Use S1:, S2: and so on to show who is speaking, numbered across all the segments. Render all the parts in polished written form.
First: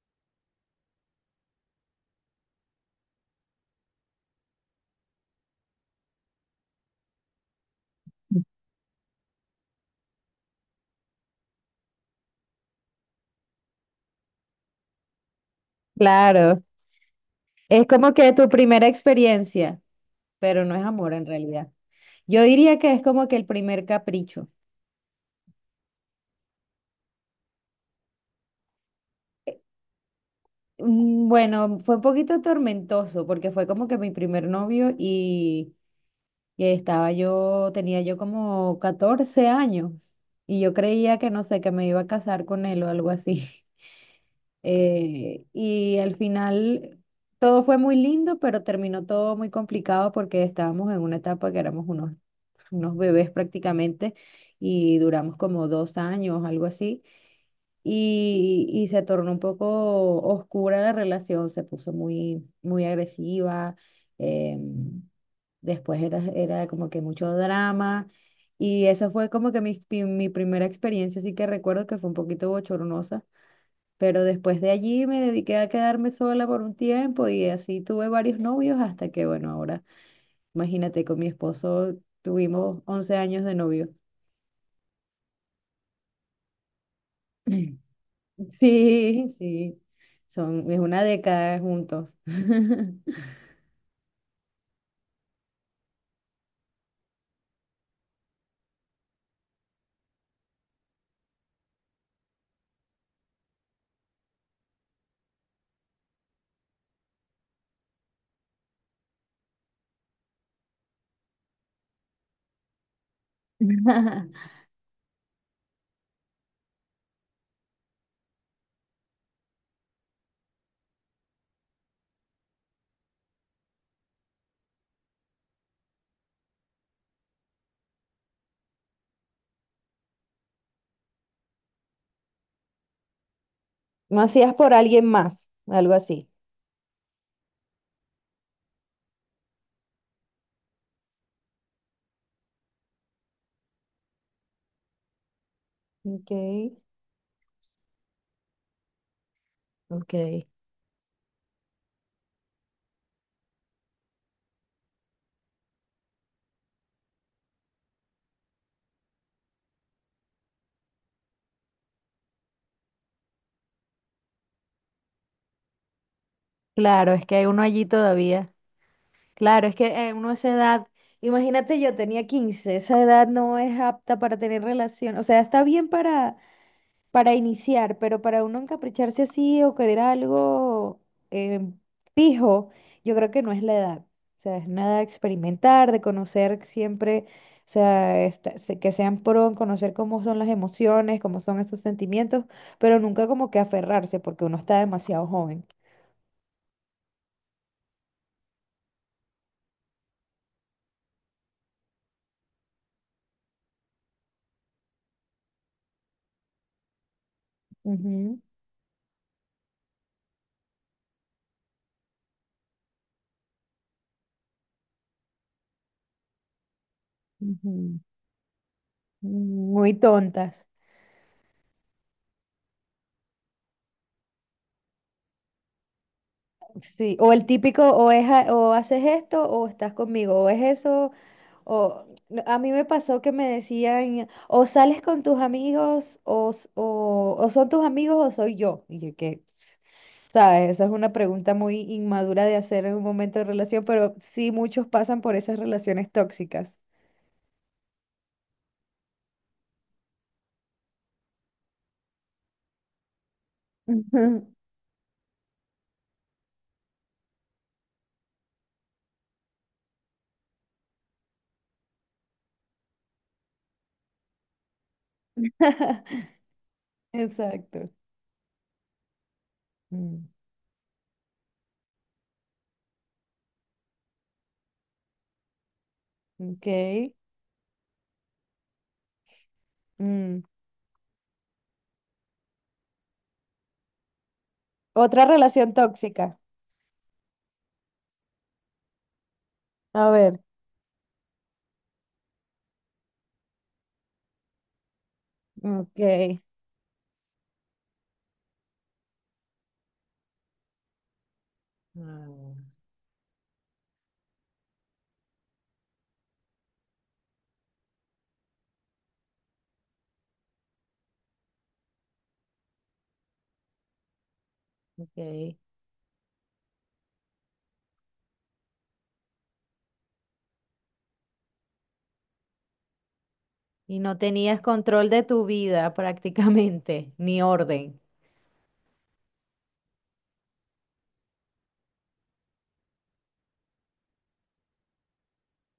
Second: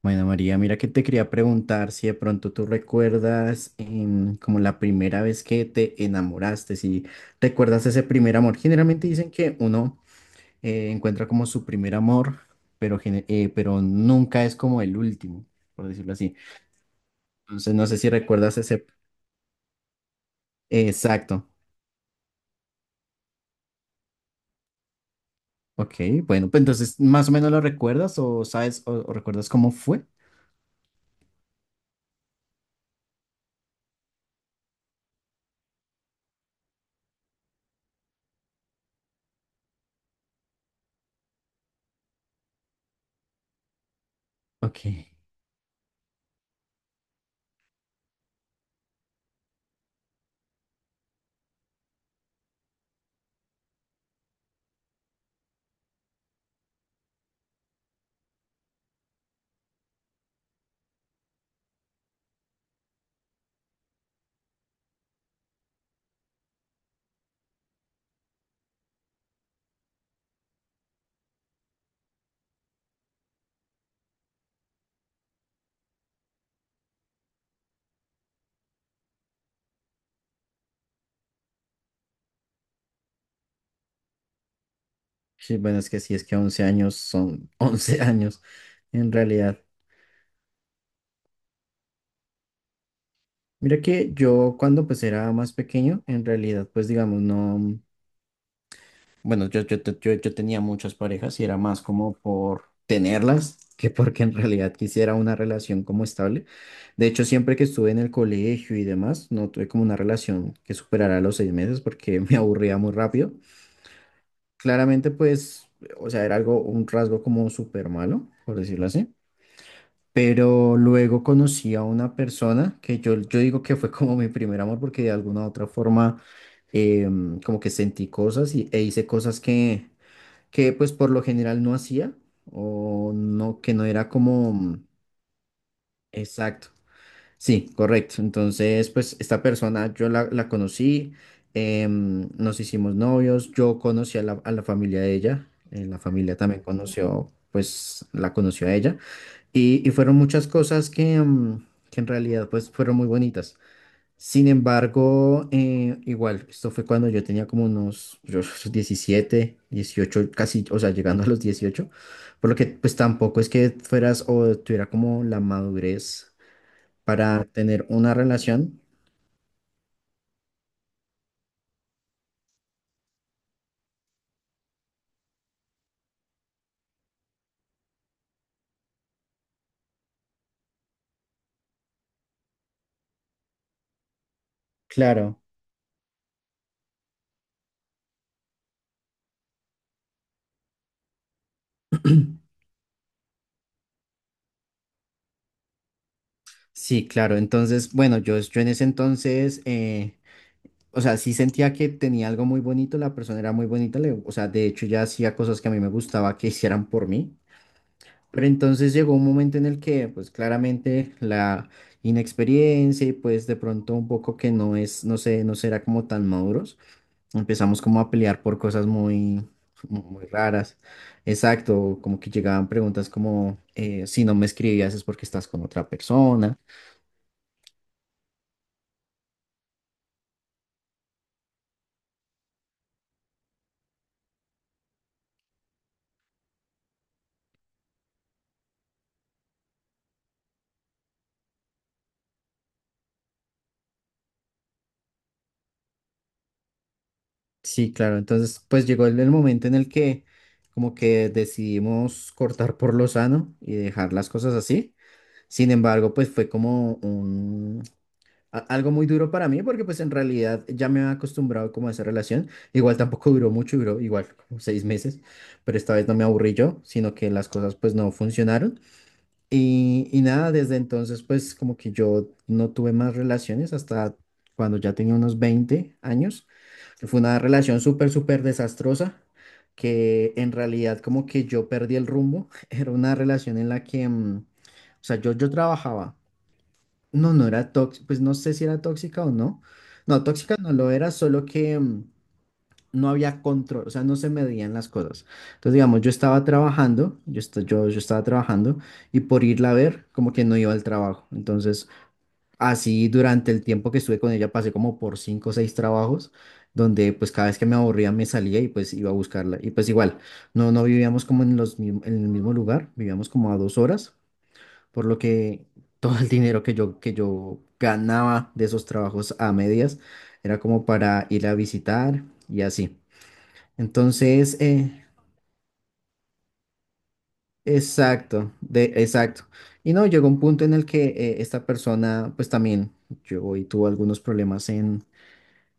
S1: Bueno, María, mira que te quería preguntar si de pronto tú recuerdas como la primera vez que te enamoraste, si recuerdas ese primer amor. Generalmente dicen que uno encuentra como su primer amor, pero nunca es como el último, por decirlo así.
S2: Claro,
S1: Entonces,
S2: es
S1: no sé si
S2: como que tu
S1: recuerdas
S2: primera
S1: ese...
S2: experiencia, pero no es amor en
S1: Exacto.
S2: realidad. Yo diría que es como que el primer capricho.
S1: Ok, bueno, pues entonces, ¿más o menos lo recuerdas o sabes o recuerdas cómo fue?
S2: Bueno, fue un poquito tormentoso porque fue como que mi primer novio y estaba yo, tenía yo como 14 años y yo creía que no sé, que me iba a casar con él o algo así.
S1: Ok.
S2: Y al final todo fue muy lindo, pero terminó todo muy complicado porque estábamos en una etapa que éramos unos bebés prácticamente, y duramos como 2 años, algo así, y se tornó un poco oscura la relación, se puso muy, muy agresiva. em, Después era como que mucho drama, y esa fue como que mi primera experiencia, así que recuerdo que fue un poquito bochornosa. Pero después de allí me dediqué a quedarme sola por un tiempo y así tuve varios novios hasta que, bueno, ahora, imagínate, con mi esposo tuvimos 11 años de novio.
S1: Sí, bueno, es que sí, es que 11 años son 11 años,
S2: Sí,
S1: en realidad.
S2: sí, son, es una década juntos.
S1: Mira que yo cuando pues era más pequeño, en realidad pues digamos no, bueno, yo tenía muchas parejas y era más como por tenerlas que porque en realidad quisiera una relación como estable. De hecho, siempre que estuve en el colegio y demás, no tuve como una relación que superara los 6 meses porque me aburría muy rápido. Claramente, pues, o sea, era algo, un rasgo como súper malo, por decirlo así. Pero luego conocí a una persona que yo digo que fue como mi primer amor porque de alguna u otra forma como que sentí cosas y, e hice cosas que pues por lo general no hacía o no, que no era
S2: No
S1: como
S2: hacías por alguien más, algo así.
S1: exacto. Sí, correcto. Entonces, pues esta persona yo la conocí, nos hicimos novios, yo conocí a la familia de ella, la
S2: Ok.
S1: familia también conoció, pues la conoció a ella y fueron muchas
S2: Ok.
S1: cosas que, que en realidad pues fueron muy bonitas. Sin embargo, igual, esto fue cuando yo tenía como 17, 18, casi, o sea, llegando a los 18 por lo que pues tampoco es que fueras o tuviera como la madurez
S2: Claro, es que
S1: para
S2: hay uno allí
S1: tener una
S2: todavía.
S1: relación.
S2: Claro, es que uno a esa edad, imagínate, yo tenía 15. Esa edad no es apta para tener relación, o sea, está bien para iniciar, pero para uno encapricharse así o querer algo eh, fijo, yo creo que no es la edad. O sea, es nada de
S1: Claro,
S2: experimentar, de conocer siempre, o sea, que sean pro en conocer cómo son las emociones, cómo son esos sentimientos, pero nunca como que aferrarse porque uno está demasiado joven.
S1: sí, claro. Entonces, bueno, yo en ese entonces, o sea, sí sentía que tenía algo muy bonito, la persona era muy bonita, le- o sea, de hecho ya hacía cosas que a mí me gustaba que hicieran por mí.
S2: Ujú,
S1: Pero entonces llegó un momento en el que, pues claramente la inexperiencia y pues de pronto un poco que no es, no sé, no será como tan maduros, empezamos
S2: ujú.
S1: como a pelear por cosas muy,
S2: Muy
S1: muy
S2: tontas.
S1: raras. Exacto, como que llegaban preguntas como, si no me escribías es porque estás con otra persona.
S2: Sí, o el típico, o, es, o haces esto o estás conmigo, o es eso. O, no, a mí me pasó que me decían, o sales con tus amigos, o son tus amigos, o soy yo. Y yo, ¿qué? ¿Sabes? Esa es una pregunta muy inmadura de hacer en un momento de relación, pero sí muchos pasan por esas relaciones tóxicas.
S1: Sí, claro, entonces pues llegó el momento en el que como que decidimos cortar por lo sano y dejar las
S2: Ujú.
S1: cosas así. Sin embargo, pues fue como a- algo muy duro para mí porque pues en realidad ya me había acostumbrado como a esa relación. Igual tampoco duró mucho, duró igual como 6 meses, pero esta vez no me aburrí yo, sino que las cosas
S2: Exacto.
S1: pues no funcionaron. Y
S2: Mm,
S1: nada, desde entonces pues como que yo no tuve más relaciones hasta cuando ya tenía unos 20 años.
S2: ok.
S1: Fue una relación súper, súper desastrosa que
S2: Mm.
S1: en realidad como que yo perdí el rumbo. Era una relación en la que, o sea,
S2: Otra
S1: yo
S2: relación
S1: trabajaba.
S2: tóxica.
S1: No, no era tóxica, pues no sé si era tóxica o no.
S2: A
S1: No,
S2: ver.
S1: tóxica no lo era, solo que no había control, o sea, no se medían las cosas. Entonces, digamos, yo
S2: Ok.
S1: estaba trabajando, yo estaba trabajando y por irla a ver, como que no iba al trabajo. Entonces,
S2: Ah,
S1: así durante el tiempo que estuve con ella, pasé como por cinco o seis trabajos, donde pues cada vez que me aburría me salía y pues iba a buscarla. Y pues igual, no, no vivíamos como en el mismo lugar, vivíamos como a 2 horas por lo
S2: ok.
S1: que todo el dinero que yo ganaba de esos trabajos a medias era como para ir a visitar y así.
S2: Y no
S1: Entonces,
S2: tenías control de tu vida prácticamente, ni orden.
S1: exacto, de, exacto. Y no, llegó un punto en el que esta persona, pues también, yo y tuvo algunos problemas en,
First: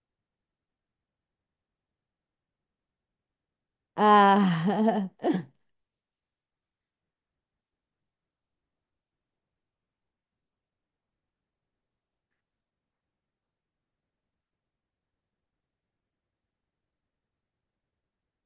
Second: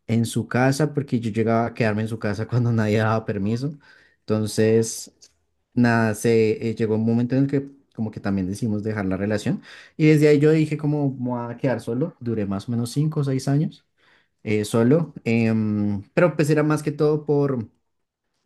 S1: en su casa porque yo llegaba a quedarme en su casa cuando nadie daba permiso.
S2: Ah,
S1: Entonces, nada, se llegó un momento en el que como que también decidimos dejar la relación y desde ahí yo dije como "Me voy a quedar solo, duré más o menos 5 o 6 años solo. Pero pues era más que todo por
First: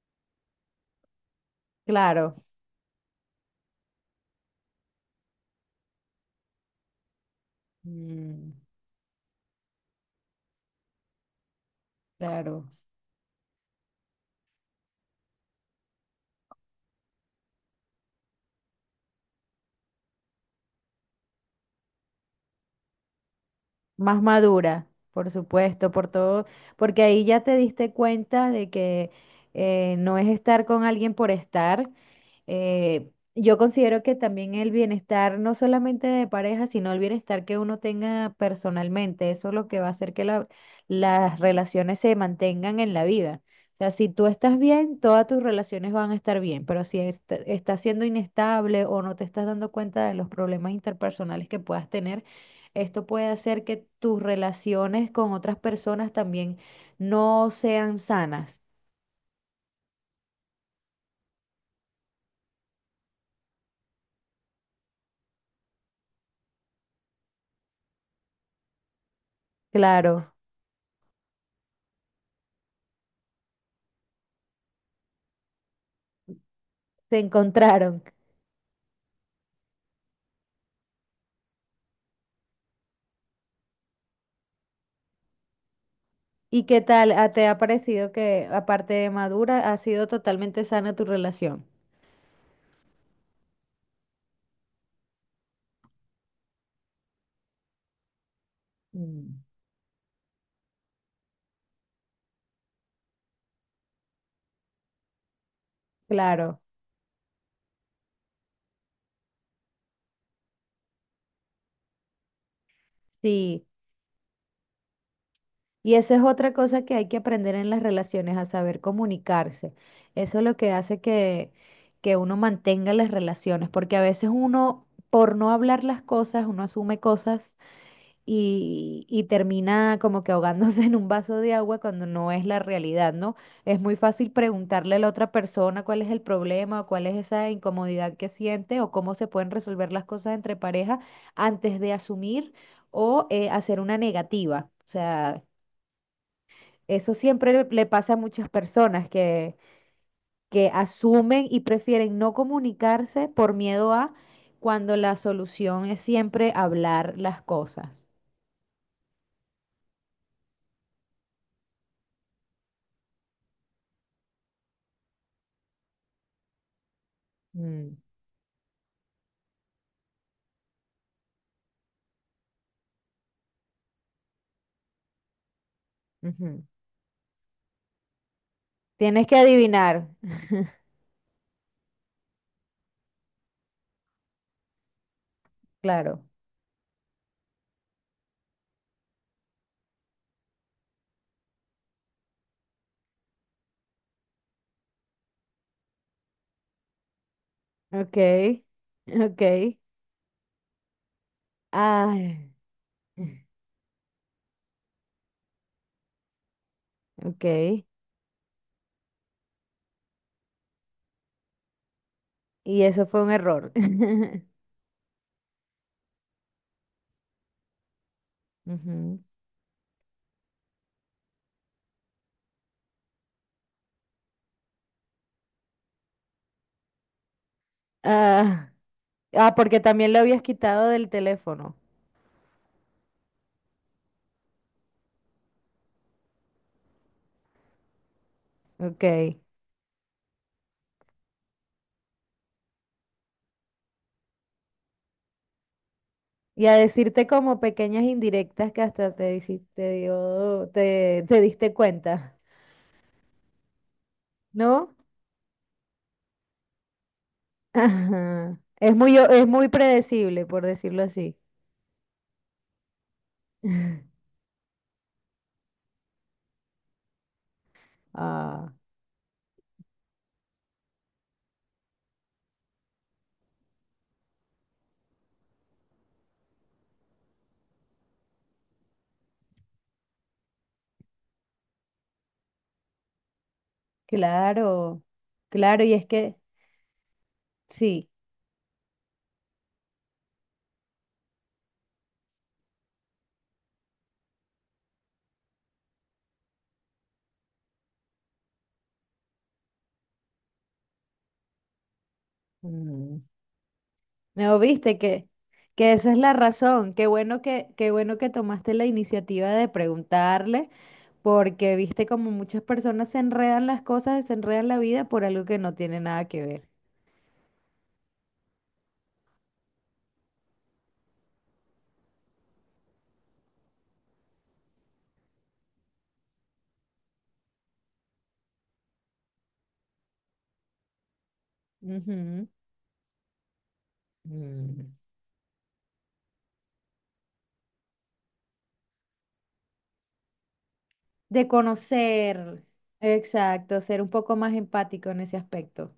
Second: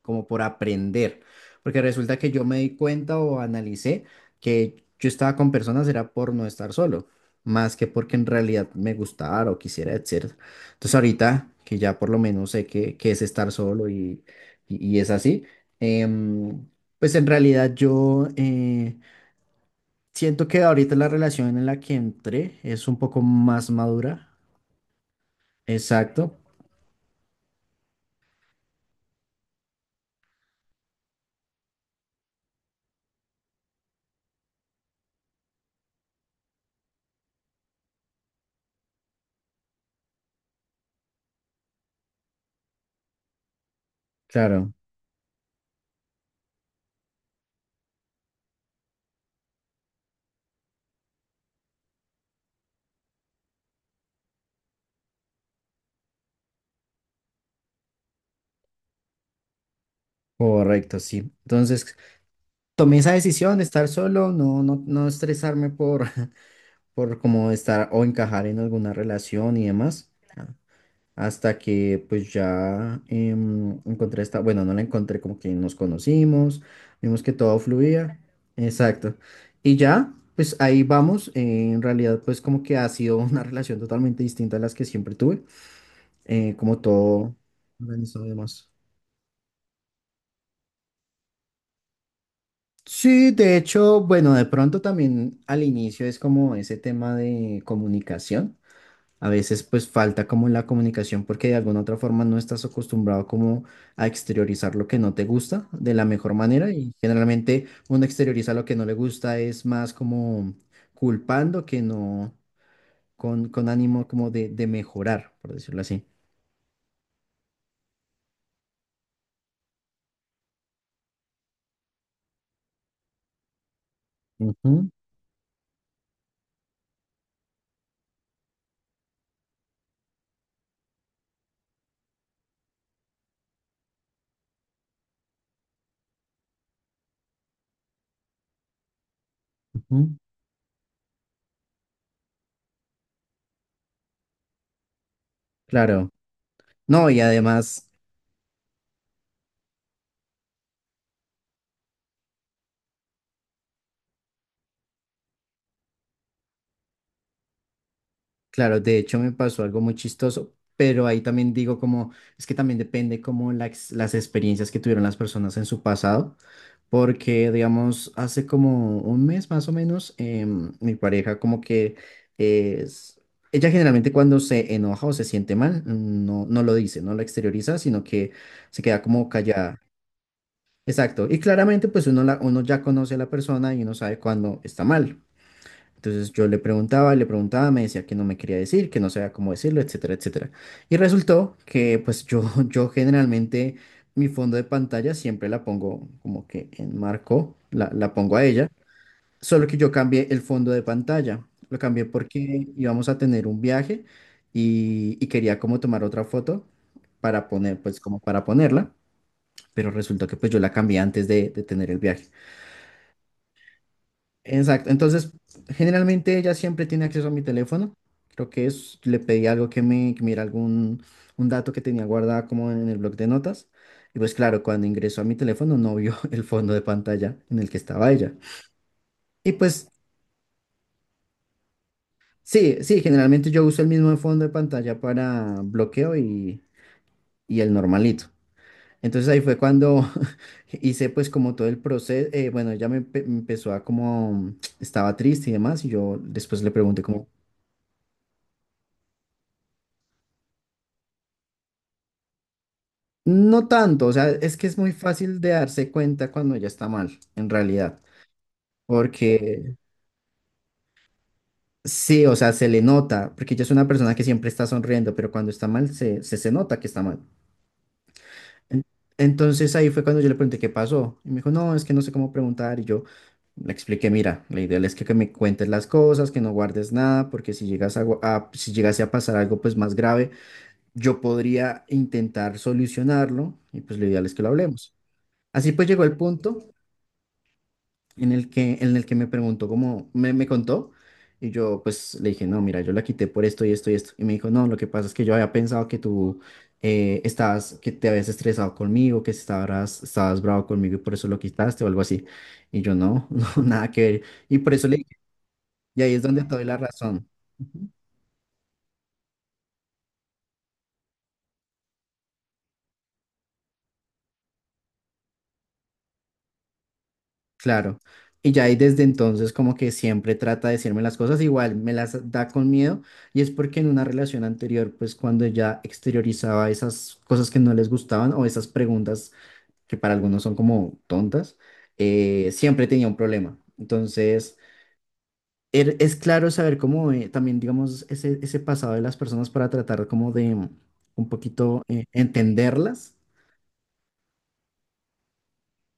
S1: como por aprender, porque resulta que
S2: claro,
S1: yo me di cuenta o analicé que yo estaba con personas era por no estar solo, más que porque en
S2: mm,
S1: realidad me gustara o quisiera, etcétera. Entonces ahorita que ya por lo menos sé
S2: claro.
S1: qué es estar solo y es así, em, pues en realidad yo siento que ahorita la relación en la que entré es un poco más
S2: Más
S1: madura.
S2: madura, por supuesto, por
S1: Exacto,
S2: todo, porque ahí ya te diste cuenta de que no es estar con alguien por estar. Eh, yo considero que también el bienestar, no solamente de pareja, sino el bienestar que uno tenga personalmente, eso es lo que va a hacer que las relaciones se mantengan en la vida. O sea, si tú estás
S1: claro,
S2: bien, todas tus relaciones van a estar bien, pero si estás siendo inestable o no te estás dando cuenta de los problemas interpersonales que puedas tener, esto puede hacer que tus relaciones con otras personas también no sean sanas.
S1: correcto, sí. Entonces tomé esa decisión de estar solo, no estresarme por, por como estar o encajar en alguna relación y demás,
S2: Claro,
S1: a- hasta que pues ya encontré esta, bueno, no la encontré, como que nos conocimos,
S2: se
S1: vimos que todo
S2: encontraron.
S1: fluía, exacto, y ya, pues ahí vamos, en realidad pues como que ha sido una relación totalmente distinta a las que siempre tuve,
S2: ¿Y qué
S1: como
S2: tal
S1: todo
S2: te ha parecido
S1: organizado y
S2: que,
S1: demás.
S2: aparte de madura, ha sido totalmente sana tu relación?
S1: Sí, de hecho, bueno, de pronto también al inicio es como ese tema de comunicación. A
S2: Mm.
S1: veces pues falta como la comunicación porque de alguna otra forma no estás acostumbrado como a exteriorizar lo que no te gusta de la mejor
S2: Claro,
S1: manera y generalmente uno exterioriza lo que no le gusta es más como culpando que no con,
S2: sí.
S1: con ánimo como de mejorar, por decirlo
S2: Y
S1: así.
S2: esa es otra cosa que hay que aprender en las relaciones, a saber comunicarse. Eso es lo que hace que uno mantenga las relaciones, porque a veces uno,
S1: Ujú,
S2: por no hablar las cosas, uno asume cosas y termina como que ahogándose en un vaso de agua cuando no es la realidad, ¿no? Es muy fácil preguntarle a la otra persona cuál es el problema o cuál es esa incomodidad que siente o cómo se pueden resolver
S1: ujú.
S2: las cosas entre pareja antes de asumir o hacer una negativa. O sea,
S1: Claro. No,
S2: eso
S1: y
S2: siempre le
S1: además...
S2: pasa a muchas personas que asumen y prefieren no comunicarse por miedo a cuando la solución es siempre hablar las cosas.
S1: Claro, de hecho me pasó algo muy chistoso, pero ahí también digo como, es que también depende como la ex- las experiencias que tuvieron las personas en su pasado, porque
S2: Mm,
S1: digamos, hace como un mes más o menos, mi pareja como que es, ella generalmente cuando se enoja o se siente mal, no, no
S2: ujú.
S1: lo dice, no lo exterioriza, sino que se queda
S2: Tienes
S1: como
S2: que
S1: callada.
S2: adivinar,
S1: Exacto, y claramente pues uno, la, uno ya conoce a la persona y uno sabe cuando está mal.
S2: claro.
S1: Entonces yo le preguntaba, me decía que no me quería decir, que no sabía cómo decirlo, etcétera, etcétera. Y resultó que pues yo, yo generalmente mi fondo de pantalla siempre la pongo como que en marco, la
S2: Ok,
S1: pongo a ella, solo
S2: ok.
S1: que yo cambié el fondo de pantalla. Lo cambié
S2: Ay,
S1: porque íbamos a tener un viaje y quería como tomar otra foto para poner,
S2: ok.
S1: pues como para ponerla, pero resultó que pues yo la cambié antes de tener el viaje.
S2: Y eso fue un error.
S1: Exacto. Entonces, generalmente ella siempre tiene acceso a mi teléfono. Creo que es, le
S2: Ujú.
S1: pedí algo que mira algún un dato que tenía guardado como en el bloc de notas. Y pues claro, cuando ingresó a mi teléfono no vio el fondo de pantalla en el que estaba ella.
S2: Ah,
S1: Y
S2: ah, porque
S1: pues
S2: también lo habías quitado del teléfono.
S1: sí, sí, generalmente yo uso el mismo fondo de pantalla para bloqueo y el normalito. Entonces
S2: Ok.
S1: ahí fue cuando hice pues como todo el proceso, bueno, ella me empezó a como, estaba triste y demás, y yo después
S2: Y
S1: le
S2: a
S1: pregunté
S2: decirte
S1: como,
S2: como pequeñas indirectas que hasta te hiciste, te diste cuenta,
S1: no tanto, o sea, es que es muy
S2: ¿no?
S1: fácil de darse cuenta cuando ya está mal, en realidad,
S2: Ajá. Es muy, es muy
S1: porque
S2: predecible, por decirlo así.
S1: sí, o sea, se le nota, porque ella es una persona que siempre está sonriendo, pero cuando está mal se nota que está mal.
S2: Ah,
S1: En- Entonces ahí fue cuando yo le pregunté qué pasó, y me dijo, no, es que no sé cómo preguntar, y yo le expliqué, mira, la idea es que, me cuentes las cosas, que no guardes nada, porque si llegas a, gu- a- si llegase a pasar algo pues más grave, yo podría intentar solucionarlo, y pues lo ideal es que lo hablemos.
S2: claro,
S1: Así
S2: claro,
S1: pues
S2: y
S1: llegó
S2: es
S1: el
S2: que
S1: punto
S2: sí.
S1: en el que me preguntó cómo me, me contó y yo pues le dije, no, mira, yo la quité por esto y esto y esto. Y me dijo, no, lo que pasa es que yo había pensado que tú estabas, que te habías estresado conmigo, que estabas bravo conmigo y por eso lo quitaste o algo así. Y yo
S2: Mm.
S1: no, no, nada que ver.
S2: No,
S1: Y por eso
S2: viste
S1: le dije,
S2: que
S1: y
S2: esa
S1: ahí
S2: es
S1: es
S2: la
S1: donde te doy la
S2: razón. Qué
S1: razón.
S2: bueno qué bueno que tomaste la iniciativa de preguntarle, porque viste como muchas personas se enredan las cosas, se enredan la vida por algo que no tiene nada que ver.
S1: Claro. Y ya ahí desde entonces como que siempre trata de decirme las cosas, igual me las da con miedo y es porque en una relación anterior, pues cuando ella exteriorizaba esas cosas que no les gustaban o esas preguntas que para algunos son como tontas,
S2: Ujú.
S1: siempre tenía un problema. Entonces,
S2: Mm.
S1: es claro saber cómo también, digamos, ese pasado de las personas para tratar como de un
S2: De
S1: poquito
S2: conocer,
S1: entenderlas.
S2: exacto, ser un poco más empático en ese aspecto.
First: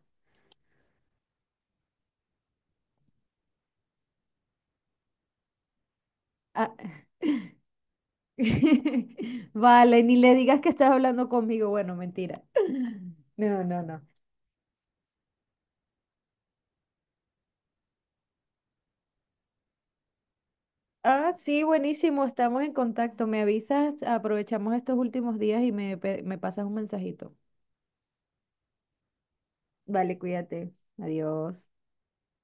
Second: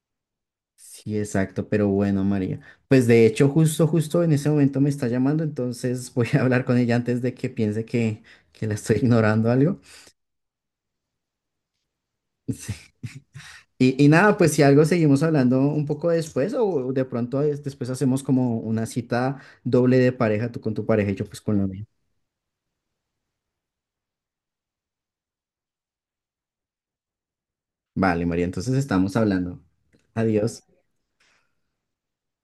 S1: Sí, exacto, pero bueno, María. Pues de hecho, justo, justo en ese momento me está llamando, entonces voy a hablar
S2: Ah,
S1: con ella antes de que piense que, la estoy ignorando algo.
S2: vale, ni le digas que estás hablando conmigo. Bueno, mentira.
S1: Sí.
S2: No, no, no.
S1: Y nada, pues si algo seguimos hablando un poco después o de pronto después hacemos como una cita doble de pareja, tú con tu pareja y yo
S2: Ah,
S1: pues con
S2: sí,
S1: la mía.
S2: buenísimo, estamos en contacto. Me avisas, aprovechamos estos últimos días y me pasas un mensajito.
S1: Vale, María, entonces estamos hablando.
S2: Vale,
S1: Adiós.
S2: cuídate. Adiós.